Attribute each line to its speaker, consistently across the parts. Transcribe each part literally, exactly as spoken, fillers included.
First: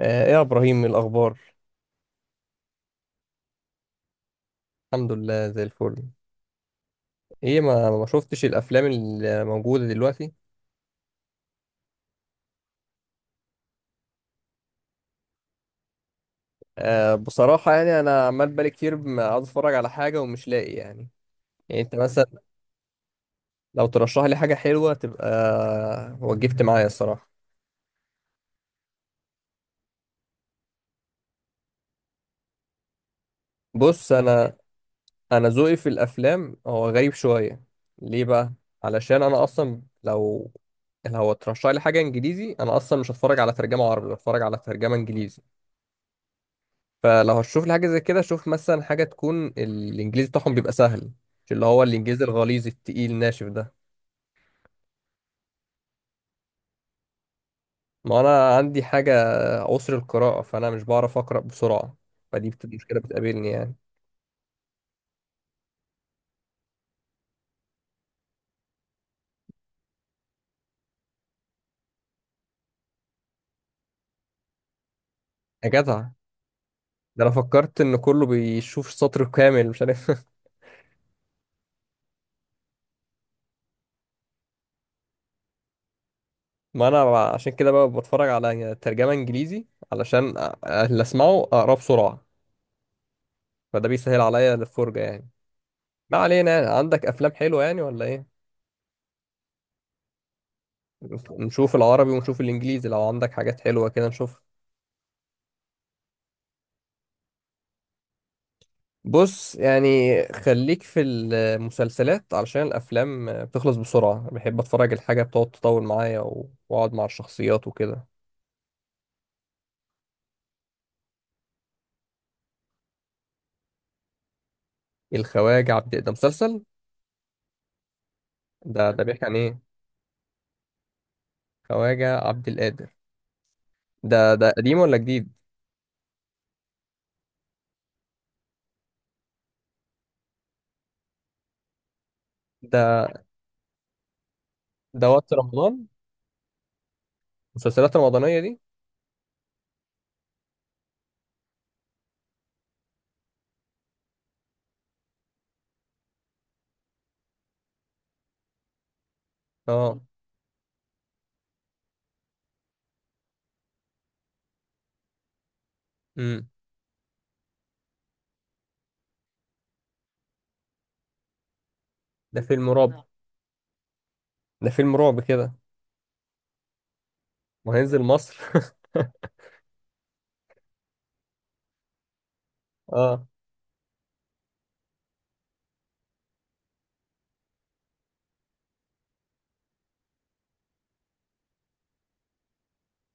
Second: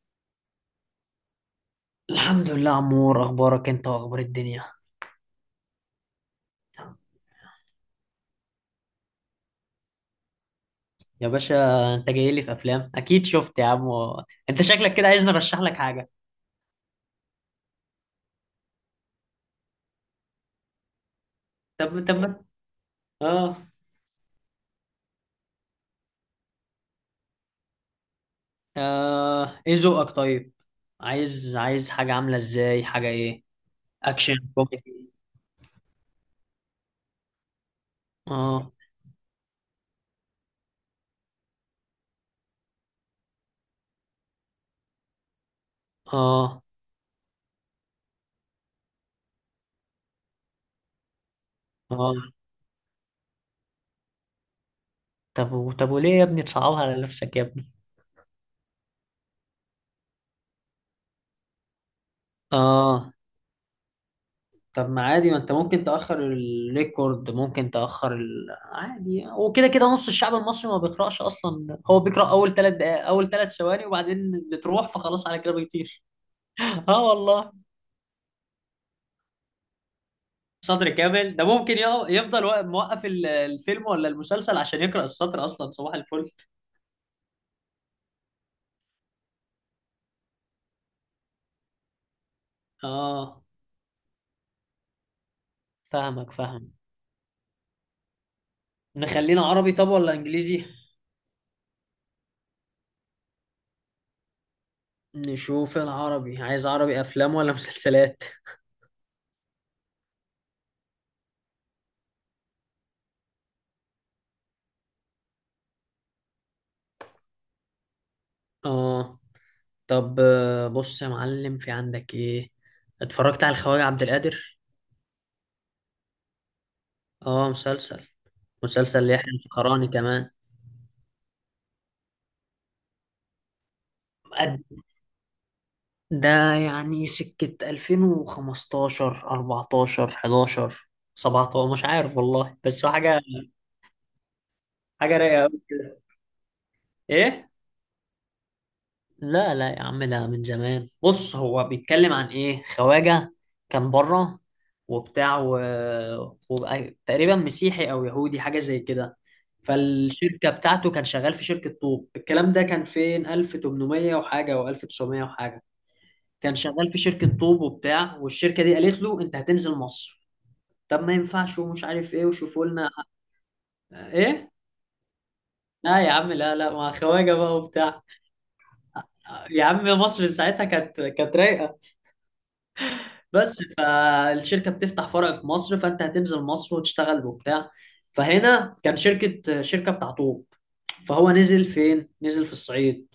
Speaker 1: آه، ايه يا ابراهيم الاخبار؟
Speaker 2: الحمد لله عمور، اخبارك انت واخبار الدنيا؟
Speaker 1: الحمد لله زي الفل. ايه، ما ما شفتش الافلام اللي موجوده دلوقتي؟
Speaker 2: يا باشا، انت جاي لي في افلام؟ اكيد شفت يا عم. انت شكلك كده عايزني ارشح لك حاجه.
Speaker 1: أه بصراحه يعني انا عمال بقالي كتير ما عاوز اتفرج على حاجه ومش لاقي يعني. يعني انت
Speaker 2: طب طب،
Speaker 1: مثلا
Speaker 2: ما- اه.
Speaker 1: لو ترشح لي حاجه حلوه تبقى وجبت معايا الصراحه.
Speaker 2: اه، ايه ذوقك طيب؟ عايز عايز حاجه عامله ازاي؟ حاجه ايه؟
Speaker 1: بص
Speaker 2: اكشن
Speaker 1: انا،
Speaker 2: كوميدي؟
Speaker 1: انا ذوقي في الافلام هو غريب شويه. ليه بقى؟
Speaker 2: اه.
Speaker 1: علشان انا اصلا لو، لو ترشح لي حاجه انجليزي انا اصلا مش هتفرج على ترجمه عربي، هتفرج على ترجمه انجليزي.
Speaker 2: اه.
Speaker 1: فلو هتشوف لي حاجه زي كده شوف مثلا حاجه تكون الانجليزي بتاعهم بيبقى سهل، مش اللي هو الانجليزي
Speaker 2: اه.
Speaker 1: الغليظ التقيل الناشف ده.
Speaker 2: طب و- طب وليه يا ابني تصعبها على نفسك يا ابني؟
Speaker 1: ما انا عندي حاجه عسر القراءه فانا مش بعرف اقرا بسرعه. فدي بت- مشكله
Speaker 2: اه.
Speaker 1: بتقابلني يعني.
Speaker 2: طب ما عادي، ما انت ممكن تأخر الريكورد، ممكن تأخر ال... عادي. وكده كده نص الشعب المصري ما بيقرأش أصلا، هو بيقرأ أول ثلاث دقائق، أول ثلاث ثواني وبعدين بتروح، فخلاص على كده
Speaker 1: يا
Speaker 2: بيطير.
Speaker 1: جدع،
Speaker 2: اه
Speaker 1: ده انا
Speaker 2: والله.
Speaker 1: فكرت ان كله بيشوف سطر كامل، مش عارف.
Speaker 2: سطر كامل ده ممكن يق- يفضل واقف- موقف ال- الفيلم ولا المسلسل عشان يقرأ السطر أصلا. صباح الفل.
Speaker 1: ما انا ب- عشان كده بقى بتفرج على ترجمه انجليزي، علشان أ- اللي اسمعه اقراه بسرعه.
Speaker 2: اه،
Speaker 1: فده بيسهل عليا الفرجه يعني. ما
Speaker 2: فاهمك
Speaker 1: علينا يعني.
Speaker 2: فاهم.
Speaker 1: عندك افلام حلوه يعني ولا ايه؟
Speaker 2: نخلينا عربي طب ولا إنجليزي؟
Speaker 1: نشوف العربي ونشوف الانجليزي، لو عندك حاجات حلوة كده نشوف.
Speaker 2: نشوف العربي، عايز عربي أفلام ولا مسلسلات؟
Speaker 1: بص يعني، خليك في المسلسلات علشان الافلام بتخلص بسرعة، بحب اتفرج الحاجة بتقعد تطول معايا و- واقعد مع الشخصيات وكده.
Speaker 2: اه. طب آه، بص يا معلم، في عندك ايه؟ اتفرجت على الخواجة عبد القادر؟
Speaker 1: الخواجة عبد ده مسلسل؟
Speaker 2: اه مسلسل،
Speaker 1: ده ده
Speaker 2: مسلسل
Speaker 1: بيحكي
Speaker 2: يحيى
Speaker 1: عن ايه؟
Speaker 2: الفخراني كمان.
Speaker 1: خواجة عبد القادر ده ده
Speaker 2: قد-
Speaker 1: قديم ولا جديد؟
Speaker 2: ده يعني سكة ألفين وخمستاشر أربعتاشر حداشر سبعة عشر، مش عارف والله، بس هو
Speaker 1: ده
Speaker 2: حاجة،
Speaker 1: ده
Speaker 2: حاجة
Speaker 1: وقت
Speaker 2: رايقة أوي
Speaker 1: رمضان،
Speaker 2: كده. ايه؟
Speaker 1: المسلسلات الرمضانية دي؟
Speaker 2: لا لا يا عم، ده من زمان. بص، هو بيتكلم عن ايه؟ خواجة كان بره وبتاع و... وبقى تقريبا مسيحي او يهودي، حاجة زي كده.
Speaker 1: اه.
Speaker 2: فالشركة بتاعته، كان شغال في شركة طوب. الكلام ده كان فين؟ ألف وتمنمية وحاجة او ألف وتسعمائة وحاجة.
Speaker 1: امم.
Speaker 2: كان شغال في شركة طوب وبتاع، والشركة دي قالت له انت هتنزل مصر. طب ما ينفعش ومش عارف ايه
Speaker 1: ده
Speaker 2: وشوفوا
Speaker 1: فيلم
Speaker 2: لنا
Speaker 1: رعب؟
Speaker 2: ايه.
Speaker 1: ده فيلم رعب كده؟
Speaker 2: لا يا عم، لا لا مع خواجة بقى
Speaker 1: وهينزل
Speaker 2: وبتاع.
Speaker 1: مصر.
Speaker 2: يا عم مصر ساعتها كانت كانت رايقة.
Speaker 1: اه.
Speaker 2: بس فالشركة بتفتح فرع في مصر، فأنت هتنزل مصر وتشتغل وبتاع. فهنا كان شركة شركة بتاع طوب. فهو نزل فين؟ نزل في الصعيد،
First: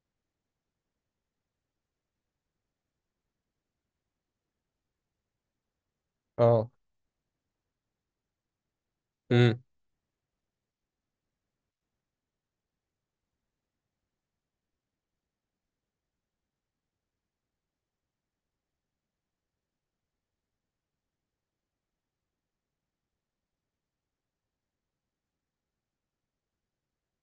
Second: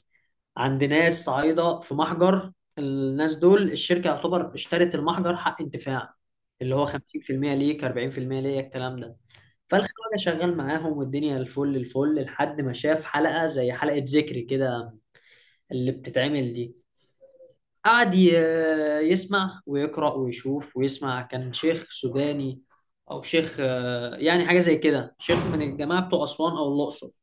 Speaker 2: عند ناس صعيدة، في محجر. الناس دول الشركة يعتبر اشترت المحجر حق انتفاع،
Speaker 1: اه.
Speaker 2: اللي هو خمسين في المية، ليك أربعين في المية، ليا الكلام ده.
Speaker 1: امم.
Speaker 2: فالخواجة شغال معاهم والدنيا الفل الفل، لحد ما شاف حلقة زي حلقة ذكري كده، اللي بتتعمل دي. قعد ي- يسمع ويقرأ ويشوف ويسمع. كان شيخ سوداني، أو شيخ آه، يعني حاجة زي كده، شيخ من الجماعة بتوع أسوان أو الأقصر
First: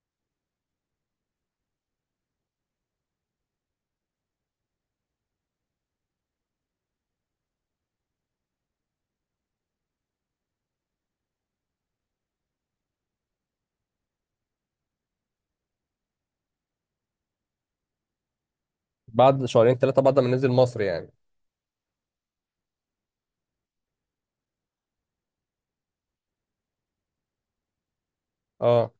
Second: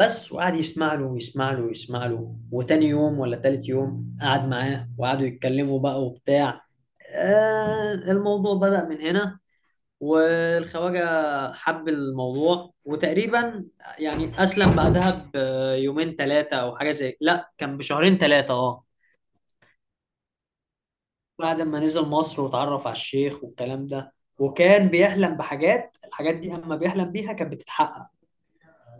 Speaker 2: بس. وقعد يسمع له ويسمع له ويسمع له، وتاني يوم ولا تالت يوم قعد معاه وقعدوا يتكلموا بقى وبتاع. آه، الموضوع بدأ من هنا. والخواجة حب الموضوع، وتقريبا يعني أسلم بعدها بيومين ثلاثة أو حاجة زي، لا كان بشهرين ثلاثة، أه.
Speaker 1: بعد شهرين ثلاثة، بعد ما نزل مصر يعني؟
Speaker 2: بعد ما نزل مصر واتعرف على الشيخ والكلام ده، وكان بيحلم بحاجات، الحاجات دي اما بيحلم بيها كانت بتتحقق.
Speaker 1: اه.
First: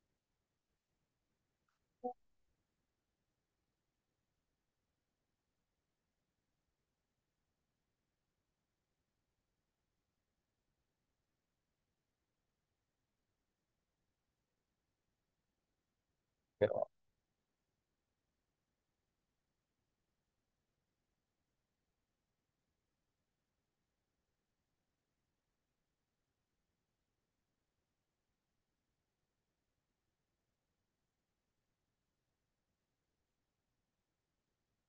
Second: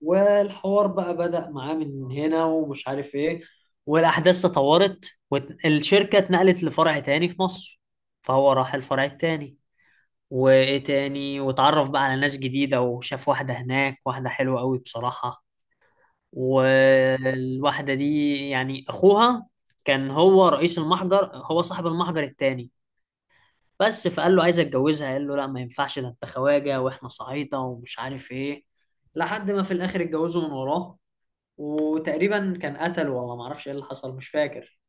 Speaker 2: والحوار بقى بدأ معاه من هنا ومش عارف ايه، والاحداث تطورت، والشركة اتنقلت لفرع تاني في مصر. فهو راح الفرع التاني، وايه تاني، واتعرف بقى على ناس جديدة، وشاف واحدة هناك، واحدة حلوة قوي بصراحة. والواحدة دي يعني اخوها كان هو رئيس المحجر، هو صاحب المحجر التاني بس. فقال له عايز اتجوزها، قال له لا ما ينفعش، ده انت خواجه واحنا صعيده ومش عارف ايه. لحد ما في الاخر اتجوزوا من وراه، وتقريبا كان قتل، والله ما اعرفش ايه اللي حصل، مش فاكر.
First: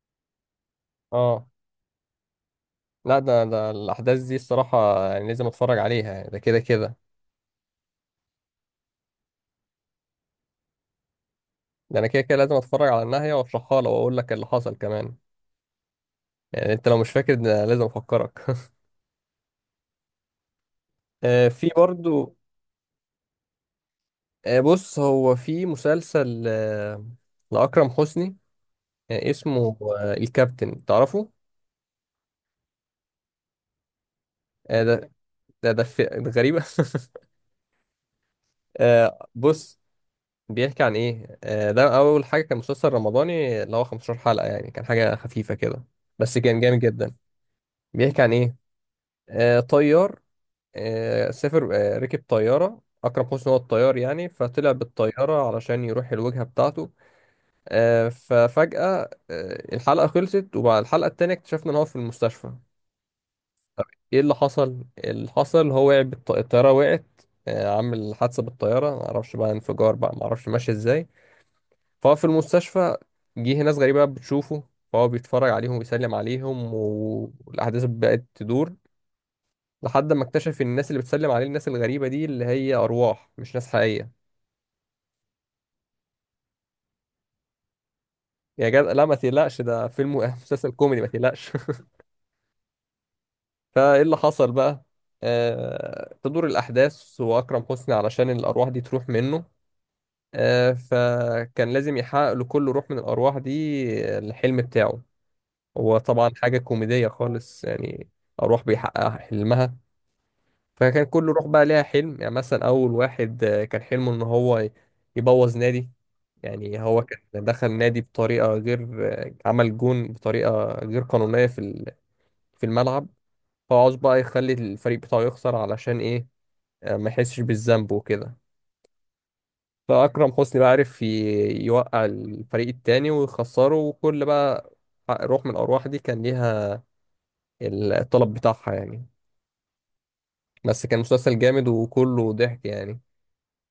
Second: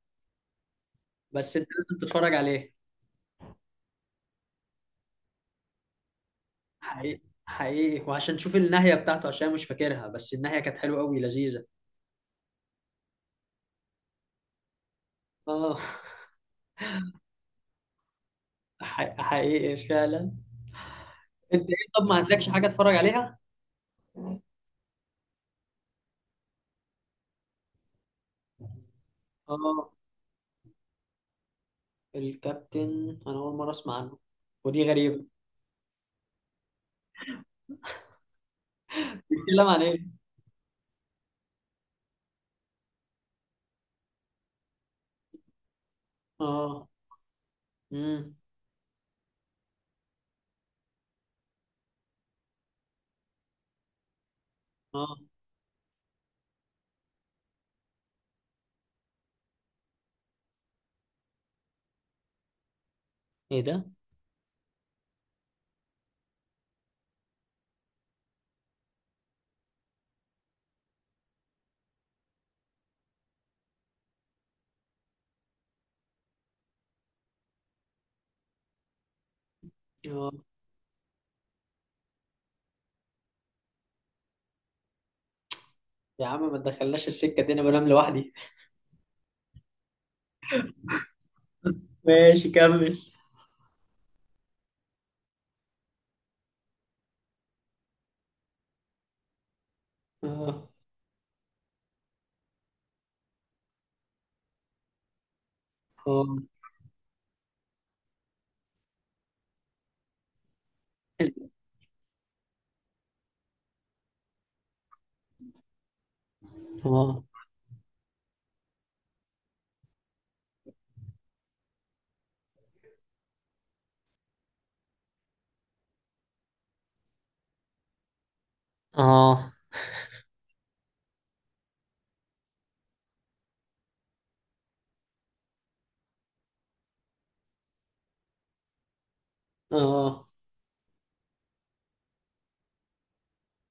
Speaker 1: اه.
Speaker 2: بس انت لازم تتفرج عليه.
Speaker 1: لا، ده ده الأحداث دي الصراحة يعني لازم أتفرج عليها يعني، ده كده كده.
Speaker 2: حقيقي حقيقي، وعشان تشوف النهايه بتاعته، عشان مش فاكرها، بس النهايه كانت حلوه قوي لذيذه.
Speaker 1: ده أنا كده كده لازم أتفرج على النهاية وأشرحها لك وأقول لك اللي حصل كمان.
Speaker 2: اه،
Speaker 1: يعني أنت لو مش فاكر ده لازم أفكرك.
Speaker 2: حقيقي حقيقي فعلا.
Speaker 1: آه،
Speaker 2: انت
Speaker 1: في
Speaker 2: ايه؟ طب ما
Speaker 1: برضو.
Speaker 2: عندكش حاجه اتفرج عليها؟
Speaker 1: آه بص، هو في مسلسل، آه، لأكرم حسني. آه، اسمه،
Speaker 2: اه،
Speaker 1: آه، الكابتن، تعرفه؟
Speaker 2: الكابتن انا اول مره اسمع عنه،
Speaker 1: آه
Speaker 2: ودي
Speaker 1: ده،
Speaker 2: غريبه.
Speaker 1: ده ده, في- ده غريبة. آه
Speaker 2: بيتكلم
Speaker 1: بص،
Speaker 2: عن ايه؟
Speaker 1: بيحكي عن ايه؟ آه، ده اول حاجه كان مسلسل رمضاني اللي هو خمستاشر حلقه، يعني كان حاجه خفيفه كده بس كان جامد
Speaker 2: اه.
Speaker 1: جدا. بيحكي عن
Speaker 2: امم.
Speaker 1: ايه؟ آه، طيار، آه، سافر، آه، ركب طياره. اكرم حسني هو الطيار يعني، فطلع
Speaker 2: اه.
Speaker 1: بالطياره علشان يروح الوجهه بتاعته. آه، ففجاه، آه، الحلقه خلصت وبعد الحلقه التانيه اكتشفنا ان هو في المستشفى.
Speaker 2: ايه
Speaker 1: طب
Speaker 2: ده؟
Speaker 1: ايه اللي حصل؟ اللي حصل هو وقع بالط- الطياره وقعت، آه، عامل حادثه بالطياره، معرفش بقى انفجار بقى معرفش ماشي ازاي. فهو في المستشفى، جه ناس غريبة بتشوفه، فهو بيتفرج عليهم وبيسلم عليهم والأحداث بقت تدور لحد ما
Speaker 2: اه،
Speaker 1: اكتشف إن الناس اللي بتسلم عليه، الناس الغريبة دي، اللي هي أرواح مش ناس حقيقية.
Speaker 2: يا عم ما تدخلناش السكة دي، انا بنام لوحدي.
Speaker 1: يا جدع لا ما تقلقش، ده فيلم و- مسلسل كوميدي، ما تقلقش.
Speaker 2: ماشي كمل.
Speaker 1: فإيه اللي حصل بقى؟ آه... تدور الأحداث، وأكرم حسني علشان الأرواح دي تروح منه،
Speaker 2: اه.
Speaker 1: آه... فكان لازم يحقق لكل روح من الأرواح دي الحلم بتاعه. هو
Speaker 2: اه.
Speaker 1: طبعا حاجة كوميدية خالص يعني، أرواح بيحقق حلمها. فكان كله روح بقى ليها حلم، يعني مثلا اول واحد، آه، كان حلمه ان هو ي- يبوظ نادي. يعني هو
Speaker 2: اه.
Speaker 1: كان دخل نادي بطريقه غير، آه، عمل جون بطريقه غير قانونيه في ال- في الملعب. فهو عاوز بقى يخلي الفريق بتاعه يخسر، علشان ايه؟ آه، ما يحسش بالذنب وكده.
Speaker 2: اه.
Speaker 1: فاكرم حسني بقى عرف ي- يوقع الفريق التاني ويخسره، وكل بقى روح من الارواح دي كان ليها الطلب بتاعها يعني.
Speaker 2: اه.
Speaker 1: بس كان مسلسل جامد وكله ضحك يعني.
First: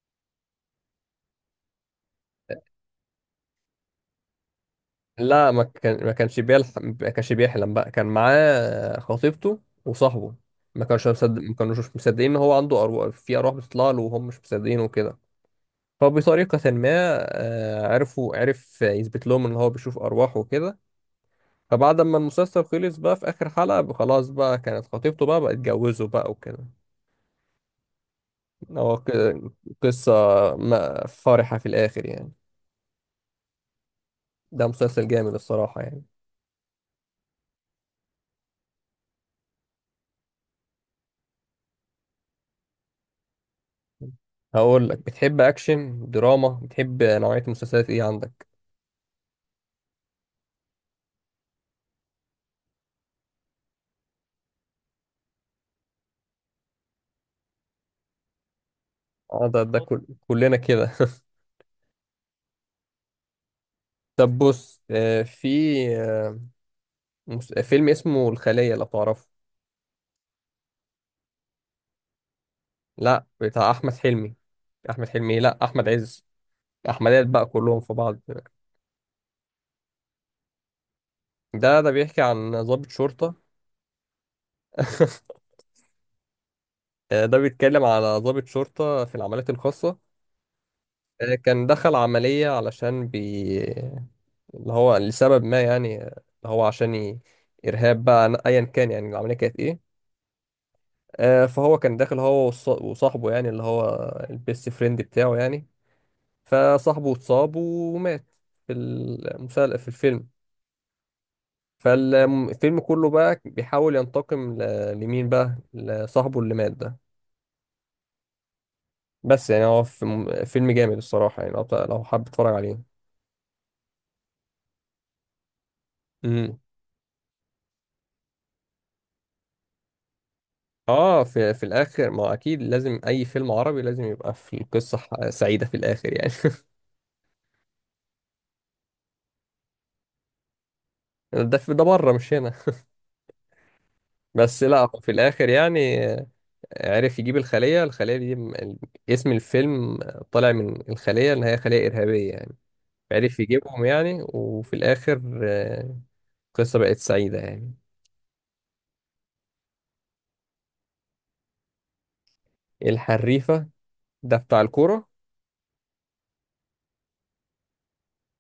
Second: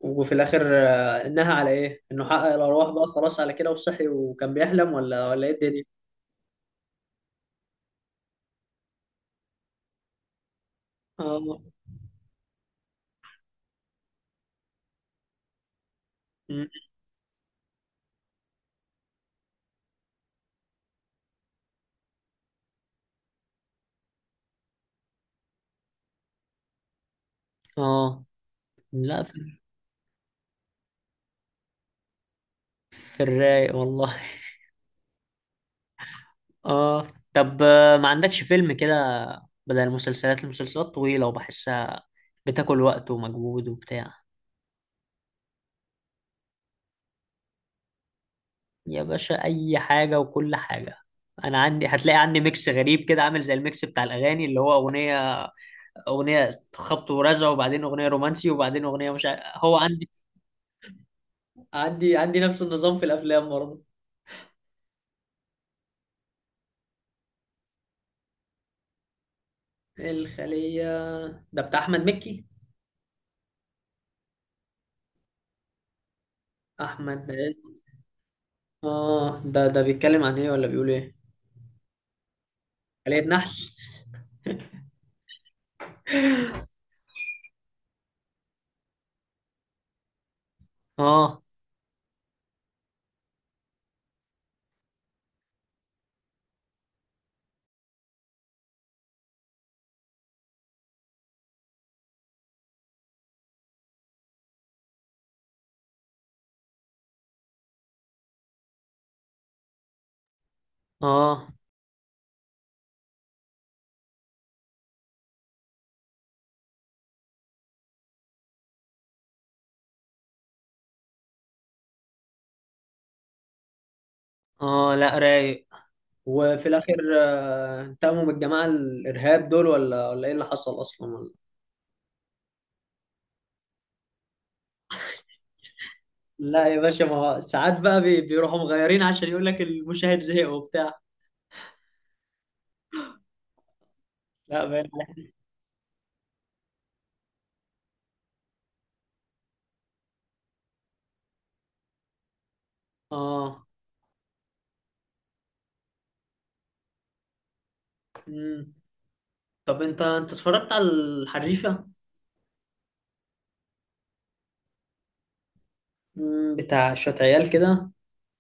Speaker 2: وفي الاخر آه، انها على ايه؟ انه حقق الارواح بقى خلاص على كده وصحي وكان بيحلم، ولا ولا
Speaker 1: لا،
Speaker 2: ايه
Speaker 1: ما
Speaker 2: الدنيا؟
Speaker 1: كان ما كانش بيلحق، ما كانش بيحلم بقى، كان معاه خطيبته وصاحبه. ما كانش مصدق، ما
Speaker 2: اه.
Speaker 1: كانوش مصدقين ان هو عنده أرواح، في أرواح بتطلع له وهم مش مصدقين وكده.
Speaker 2: مم.
Speaker 1: فبطريقة ما، آه، عرفوا عرف يثبت لهم ان هو بيشوف أرواح وكده. فبعد ما المسلسل خلص بقى في آخر حلقة، خلاص بقى كانت خطيبته بقى، بقى اتجوزوا بقى وكده.
Speaker 2: اه.
Speaker 1: هو
Speaker 2: لا.
Speaker 1: ك-
Speaker 2: في
Speaker 1: قصة ما- فرحة في الآخر يعني.
Speaker 2: في الرايق والله.
Speaker 1: ده مسلسل جامد الصراحة يعني.
Speaker 2: اه، طب آه، ما عندكش فيلم كده؟ بدل المسلسلات، المسلسلات طويلة وبحسها بتاكل وقت ومجهود وبتاع.
Speaker 1: هقول لك، بتحب اكشن دراما، بتحب نوعية مسلسلات ايه عندك؟
Speaker 2: يا باشا اي حاجه وكل حاجه. انا عندي، هتلاقي عندي ميكس غريب كده، عامل زي الميكس بتاع الاغاني، اللي هو اغنيه، اغنيه خبط ورزع، وبعدين اغنيه رومانسي، وبعدين اغنيه مش عارف.
Speaker 1: اه ده
Speaker 2: هو
Speaker 1: ده كل...
Speaker 2: عندي
Speaker 1: كلنا كده.
Speaker 2: عندي عندي نفس النظام في الافلام برضه.
Speaker 1: طب بص، آه، في، آه، مس- فيلم اسمه الخلية، لو تعرفه.
Speaker 2: الخليه؟ ده بتاع احمد مكي؟
Speaker 1: لا بتاع احمد حلمي. احمد حلمي، لا احمد عز.
Speaker 2: احمد
Speaker 1: احمدات بقى
Speaker 2: عز؟
Speaker 1: كلهم في بعض.
Speaker 2: اه، ده ده بيتكلم عن ايه ولا بيقول ايه؟
Speaker 1: ده ده بيحكي عن ضابط
Speaker 2: خليه
Speaker 1: شرطة.
Speaker 2: نحل؟
Speaker 1: آه، ده بيتكلم على ضابط شرطة في العمليات الخاصة. آه،
Speaker 2: اه.
Speaker 1: كان دخل عملية علشان بي اللي هو لسبب ما يعني، آه، اللي هو عشان ي... إرهاب بقى أنا- أيا كان يعني العملية كانت إيه. آه، فهو كان داخل، هو والص- وصاحبه يعني، اللي هو البيست فريند بتاعه يعني. فصاحبه اتصاب ومات في المسلسل، في الفيلم.
Speaker 2: اه.
Speaker 1: فالفيلم كله بقى بيحاول ينتقم ل- لمين بقى؟ لصاحبه اللي مات ده. بس يعني هو في- فيلم جامد الصراحة يعني، لو لو حابب تتفرج عليه.
Speaker 2: اه. لا رايق.
Speaker 1: مم.
Speaker 2: وفي الاخر آه، انتقموا من الجماعه الارهاب دول، ولا ولا ايه اللي حصل
Speaker 1: اه،
Speaker 2: اصلا؟
Speaker 1: في في الاخر ما اكيد لازم اي فيلم عربي لازم يبقى في القصه ح- سعيده في الاخر يعني.
Speaker 2: لا يا باشا، ما هو ساعات بقى بي- بيروحوا مغيرين، عشان يقول لك المشاهد زهق وبتاع.
Speaker 1: ده في ده بره مش هنا. بس
Speaker 2: لا
Speaker 1: لا
Speaker 2: باين
Speaker 1: في
Speaker 2: عليك.
Speaker 1: الاخر يعني، آه، عرف يجيب الخليه. الخليه دي، م- ال- اسم الفيلم، طالع من الخليه اللي هي خليه ارهابيه يعني. عرف
Speaker 2: اه.
Speaker 1: يجيبهم يعني، وفي الاخر، آه، القصه بقت سعيده يعني.
Speaker 2: مم. طب انت انت اتفرجت على الحريفه؟
Speaker 1: الحريفه؟ ده بتاع الكوره.
Speaker 2: مم. بتاع شويه عيال كده،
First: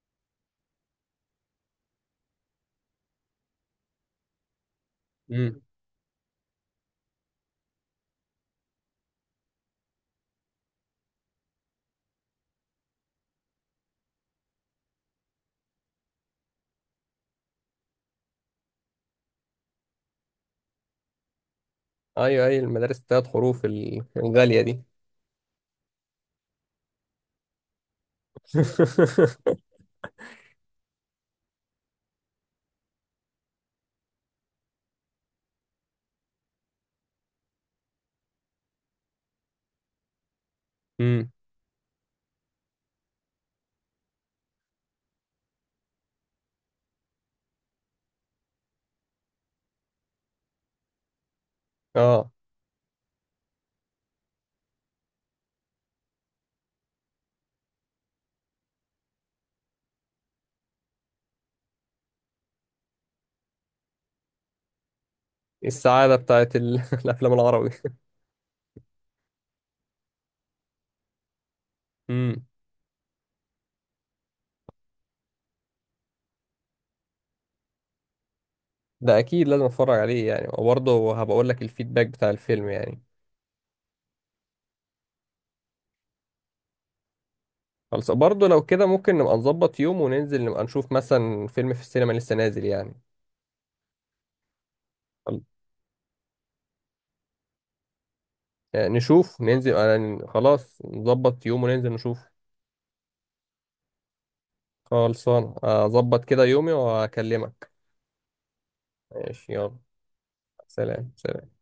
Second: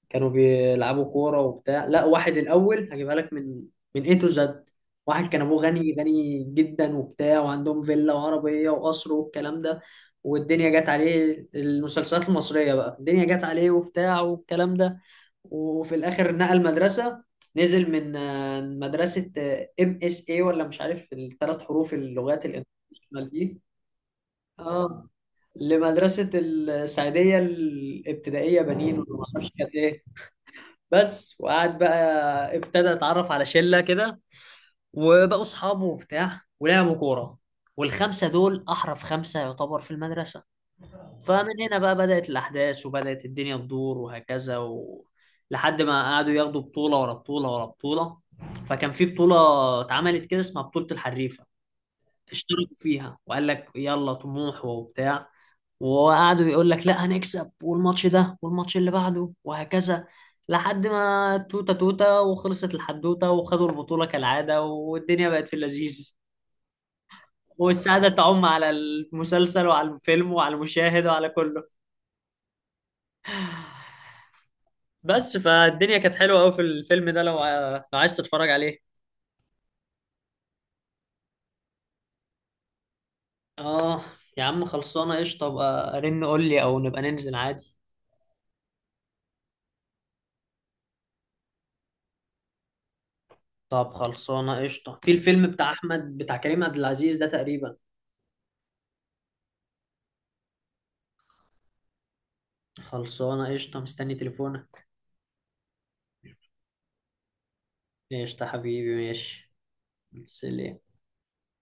Speaker 2: كانوا بيلعبوا كوره وبتاع. لا، واحد الاول هجيبها لك من من اي تو زد. واحد كان
Speaker 1: امم.
Speaker 2: ابوه غني غني جدا وبتاع، وعندهم فيلا وعربيه وقصر والكلام ده. والدنيا جت عليه المسلسلات المصريه بقى، الدنيا جت عليه وبتاع والكلام ده. وفي الاخر نقل مدرسه، نزل من آه، مدرسه ام اس اي ولا مش عارف، الثلاث حروف اللغات
Speaker 1: ايوه، اي ايوه المدارس الثلاث
Speaker 2: الانترناشونال دي.
Speaker 1: حروف ال- الغاليه دي.
Speaker 2: اه. لمدرسه السعيديه الابتدائيه بنين ولا ما اعرفش كانت ايه. بس، وقعد بقى ابتدى اتعرف على شله كده، وبقوا اصحابه وبتاع ولعبوا كوره. والخمسه دول احرف خمسه يعتبر في المدرسه.
Speaker 1: امم.
Speaker 2: فمن هنا بقى بدأت الأحداث، وبدأت الدنيا تدور، وهكذا و... لحد ما قعدوا ياخدوا بطولة ورا بطولة ورا بطولة. فكان في بطولة اتعملت كده اسمها بطولة الحريفة،
Speaker 1: اه.
Speaker 2: اشتركوا فيها وقال لك يلا طموح وبتاع. وقعدوا يقول لك لا هنكسب، والماتش ده والماتش اللي بعده، وهكذا، لحد ما توتة توتة وخلصت الحدوتة، وخدوا البطولة كالعادة، والدنيا بقت في اللذيذ،
Speaker 1: السعادة بتاعت ال... الأفلام العربي.
Speaker 2: والسعادة تعم على المسلسل وعلى الفيلم وعلى المشاهد وعلى كله.
Speaker 1: امم.
Speaker 2: بس فالدنيا كانت حلوه قوي في الفيلم ده، لو ع- لو عايز تتفرج عليه.
Speaker 1: ده أكيد لازم أتفرج عليه يعني، وبرضه هبقى أقول لك الفيدباك بتاع الفيلم يعني.
Speaker 2: اه، يا عم خلصانه قشطه، ابقى رن قول لي او نبقى ننزل عادي.
Speaker 1: خلاص، برضه لو كده ممكن نبقى نظبط يوم وننزل نبقى نشوف مثلا فيلم في السينما لسه نازل يعني.
Speaker 2: طب خلصانه قشطه، في
Speaker 1: خل-
Speaker 2: الفيلم بتاع احمد بتاع كريم عبد العزيز ده تقريبا.
Speaker 1: يعني نشوف ننزل، أنا خلاص نظبط يوم وننزل نشوف.
Speaker 2: خلصانه قشطه، مستني تليفونك.
Speaker 1: خلصان، أظبط كده يومي وأكلمك.
Speaker 2: قشطه حبيبي، ماشي.
Speaker 1: ماشي، يلا.
Speaker 2: سلام.
Speaker 1: سلام.